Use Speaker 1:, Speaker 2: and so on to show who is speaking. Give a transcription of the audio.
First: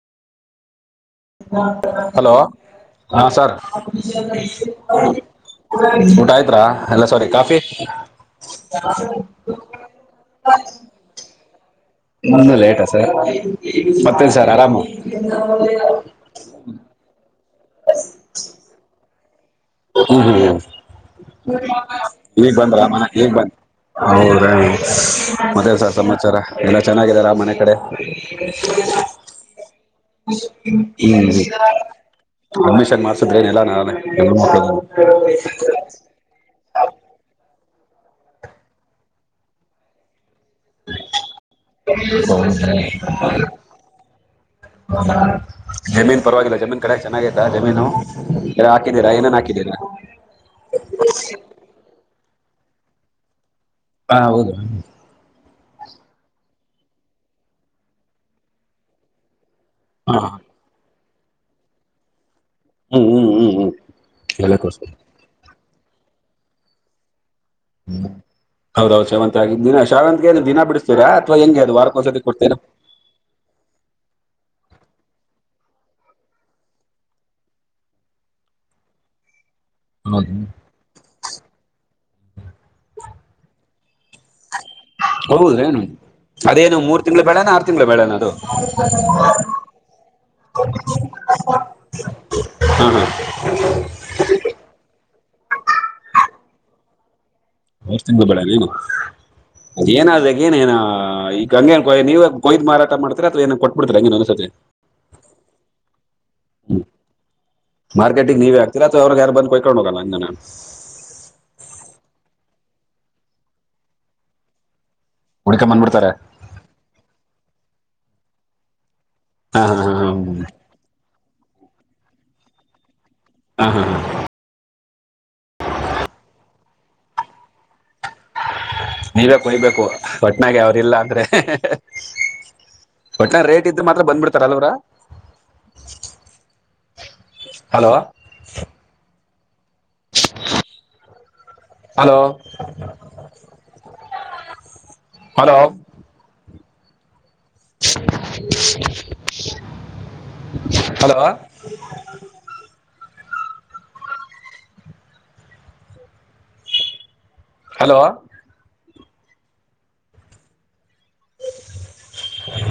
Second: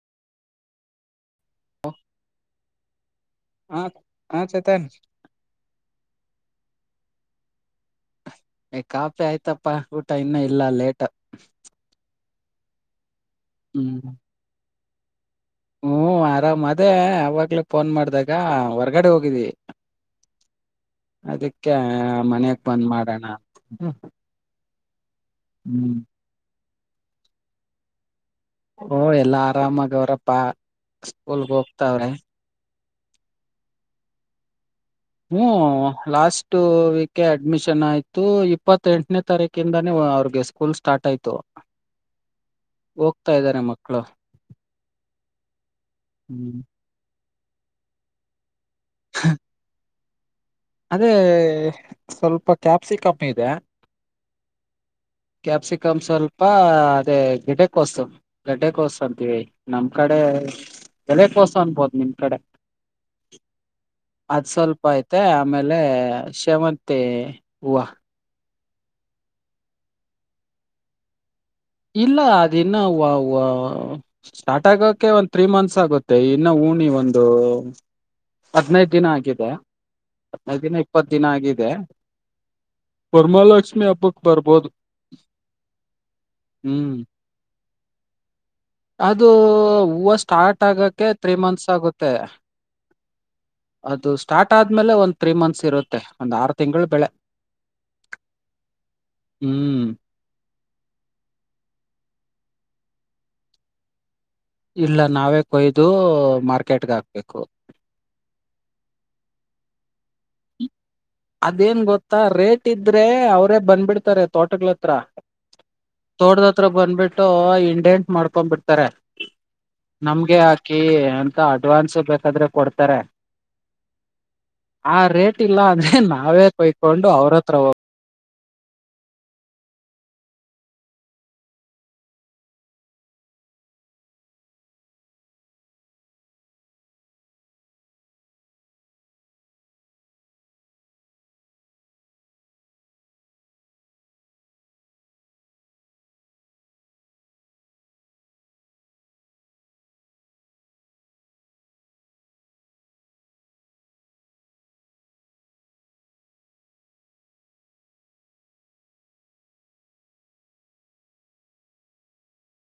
Speaker 1: Hello ಹಾ sir
Speaker 2: ಹ ಹ ಚೇತನ್
Speaker 1: ಊಟ ಆಯ್ತ್ರಾ ಅಲ್ಲ ಸಾರಿ ಕಾಫಿ
Speaker 2: ಏ ಕಾಫಿ ಆಯ್ತಪ್ಪ ಊಟ ಇನ್ನೂ ಇಲ್ಲ ಲೇಟ್
Speaker 1: ಮುನ್ನ ಲೇಟ್ ಸರ್
Speaker 2: ಹ್ಮ್
Speaker 1: ಮತ್ತೆನ್ ಸರ್ ಆರಾಮು
Speaker 2: ಹ್ಮ್ ಆರಾಮ ಅದೇ ಅವಾಗ್ಲ ಫೋನ್ ಮಾಡ್ದಾಗ ಹೊರ್ಗಡೆ ಹೋಗ್ ಇದೆ
Speaker 1: ಹ್ಮ್ ಹ್ಮ್ ಈಗ್
Speaker 2: ಮನೆಗ್ ಬಂದ್
Speaker 1: ಬಂದ್ರಾಮನ
Speaker 2: ಮಾಡೋಣ
Speaker 1: ಈಗ್ ಬಂದ
Speaker 2: ಅಂತ.
Speaker 1: ಹೌದ್ರ [unintelligible] ಮತ್ತೆನ್ ಸಾರ್
Speaker 2: ಹ್ಮ್
Speaker 1: ಸಮಾಚಾರ ಎಲ್ಲ ಚೆನ್ನಾಗಿದಾರಾ ಮನೆ ಕಡೆ
Speaker 2: ಓ ಎಲ್ಲಾ ಆರಾಮಾಗ ಅವ್ರಪ್ಪಾ ಸ್ಕೂಲ್ಗೆ ಹೋಗ್ತಾವ್ರೆ
Speaker 1: ಮಾಸತ್ರ ಎಲ್ಲ ನಳೆ
Speaker 2: ಹ್ಮ್ ಲಾಸ್ಟ್ ವೀಕ್ ಅಡ್ಮಿಷನ್. ಚೆನ್ನಾಯ್ತು ಇಪ್ಪತ್ತ ಎಂಟನೇ ತಾರೀಕಿಂದಾನೇ ಅವ್ರಿಗೆ. ಸ್ಕೂಲ್ ಸ್ಟಾರ್ಟ್ ಆಯ್ತು ಹೋಗ್ತಾ ಇದ್ದಾರೆ ಮಕ್ಕಳು
Speaker 1: ಜಮೀನ್ ಪರವಾಗಿಲ್ಲ
Speaker 2: ಹ್ಮ್
Speaker 1: ಜಮೀನ್ ಕಡೆ ಚೆನ್ನಾಗಿ. ರಾಜ ಜಮೀನುವು. ಎಲ್ಲ ಹಾಕಿದ್ದೀರಾಏನೇನ್ ಹಾಕಿದ್ದೀರಾ.
Speaker 2: ಅದೇ. ಸ್ವಲ್ಪ ಕ್ಯಾಪ್ಸಿಕಮ್ಮಿ ಇದೆ
Speaker 1: ಹಾ ಹೌದು.
Speaker 2: ಕ್ಯಾಪ್ಸಿಕಮ್ ಸ್ವಲ್ಪ ಅದೇ ಗಿಡ್ಡೆ ಕೋಸ್ತು ಗಡ್ಡೆ ಕೋಸ್ತು ಅಂತೀವಿ. ನಮ್ಮ್
Speaker 1: ಹಾ
Speaker 2: ಕಡೆ. ಬೆಲೆ ಕೋಸ ಅನ್ಬಹದು ನಿಮ್ ಕಡೆ.
Speaker 1: ಹ್ಮ್ ಹ್ಮ್ ಹ್ಮ್ ಹ್ಮ್
Speaker 2: ಅದ್
Speaker 1: ಎಲೆ
Speaker 2: ಸ್ವಲ್ಪ
Speaker 1: ಕೋಸು
Speaker 2: ಐತೆ ಆಮೇಲೆ ಶಮತ್ತ. ಹೂವ
Speaker 1: ಹೌದೌದು ಶಾವಂತತ್ ದಿನ ಶಾವಂತ್ ಏ ದಿನ ಬಿಡ್ತೀರಾ.
Speaker 2: ಇಲ್ಲ ಅದನ್ನ ವ್ ವ್ ಸ್ಟಾರ್ಟ್ ಆಗೋಕೆ ಒಂದ್ ತ್ರೀ ಮಂತ್ಸ್ ಆಗುತ್ತೆ ಇನ್ನು ಊಣಿ ಒಂದು ಹದನೈದು ದಿನ ಆಗಿದೆ ಹದನೈದು ದಿನ ಇಪ್ಪತ್ ದಿನ ಆಗಿದೆ. ವರಮಾಲಕ್ಷ್ಮಿ ಅಬ್ಬು ಅಕ್ಬಾರಬಹದು.
Speaker 1: ಹೌದ ಏನು ಅದೇನು ಮೂ
Speaker 2: ಹ್ಮ್
Speaker 1: ತಿಂಗಳು ಬೇಡ. ಆರ್ ತಿಂಗಳು ಬೆಳೆ ನಾ ಅದು. ಹಾ
Speaker 2: ಅದು ಹೂವು ಸ್ಟಾರ್ಟ್ ಆಗಕ್ಕೆ ತ್ರೀ ಮಂತ್ಸ್ ಆಗುತ್ತೆ
Speaker 1: ಹಾ
Speaker 2: ಅದು ಸ್ಟಾರ್ಟ್ ಆದ್ಮೇಲೆ ಒಂದ್ ತ್ರೀ ಮಂತ್ಸ್ ಇರುತ್ತೆ ಒಂದ್ ಆರು ತಿಂಗಳು ಬೆಳೆ.
Speaker 1: ಅವಷ್ಟ ತಿಂದ ಬೇಡಣೇನು
Speaker 2: ಹ್ಮ್
Speaker 1: ಅದ ಏನ ಅದ ಏನ ಏನ ಹ ಈಗ ಹಂಗೆ ನೀವು ಕೊಯ್ ಮಾರಾಟ ಮಾಡ್ತೀ ಅಥವಾ ಏನ್ ಕೊಬಿಡ್ತೀ.
Speaker 2: ಇಲ್ಲ ನಾವೇ ಕೊಯ್ದು ಮಾರ್ಕೆಟ್ಗ ಹಾಕ್ಬೇಕು
Speaker 1: ತಿರ ಅವ್ರು ಯಾರ ಬಂದು್ಕೊಂಡೋಗಲ್ಲ.
Speaker 2: ಅದೇನ್ ಗೊತ್ತಾ ರೇಟ್. ಇಟ್ಟಿದ್ರೆ ಅವ್ರೇ ಬಂದ್ಬಿಡ್ತಾರೆ ತೋಟಗಳತ್ರ.
Speaker 1: ಹುಡ್ಕೊಂಡ್ ಬಂದ್ಬಿಡ್ತಾರೆ
Speaker 2: ತೊಟದ ಹತ್ರ ಬಂದ್ಬಿಟ್ಟು ಇಂ ಡೇಂಟ್ ಮಾಡ್ಕೊಂಡ್ ಬಿಡ್ತಾರೆ.
Speaker 1: ಹಾ ಹಾ ಹಾ
Speaker 2: ನಮ್ಗೆ ಹಾಕಿ ತ ಅಡ್ವಾನ್ಸ್ ಬೇಕಾದ್ರೆ ಕೊಡ್ತಾರೆ.
Speaker 1: ಹಾ ಹಾ ಹ
Speaker 2: ಆ ರೇಟ್ ಇಲ್ಲ ಅಂದ್ರೆ ನಾವೇ ಕೊಯ್ಕೊಂಡು ಅವ್ರತ್ರ ಹೋ
Speaker 1: ನೀವೆ ಕೊಯ್ಬೇಕು ಒಟ್ನಾಗೆ ಅವ್ರಿಲ್ಲ ಅಂದ್ರೆ ಹ್ ಹ್ ಹ್ ಒಟ್ನಾಗ ರೇಟ್ ಇದ್ರ್ ಮಾತ್ರ ಬಂದ್ಬಿಡ್ತಾರ ಅಲ್ವರ hello. Hello hello hello hello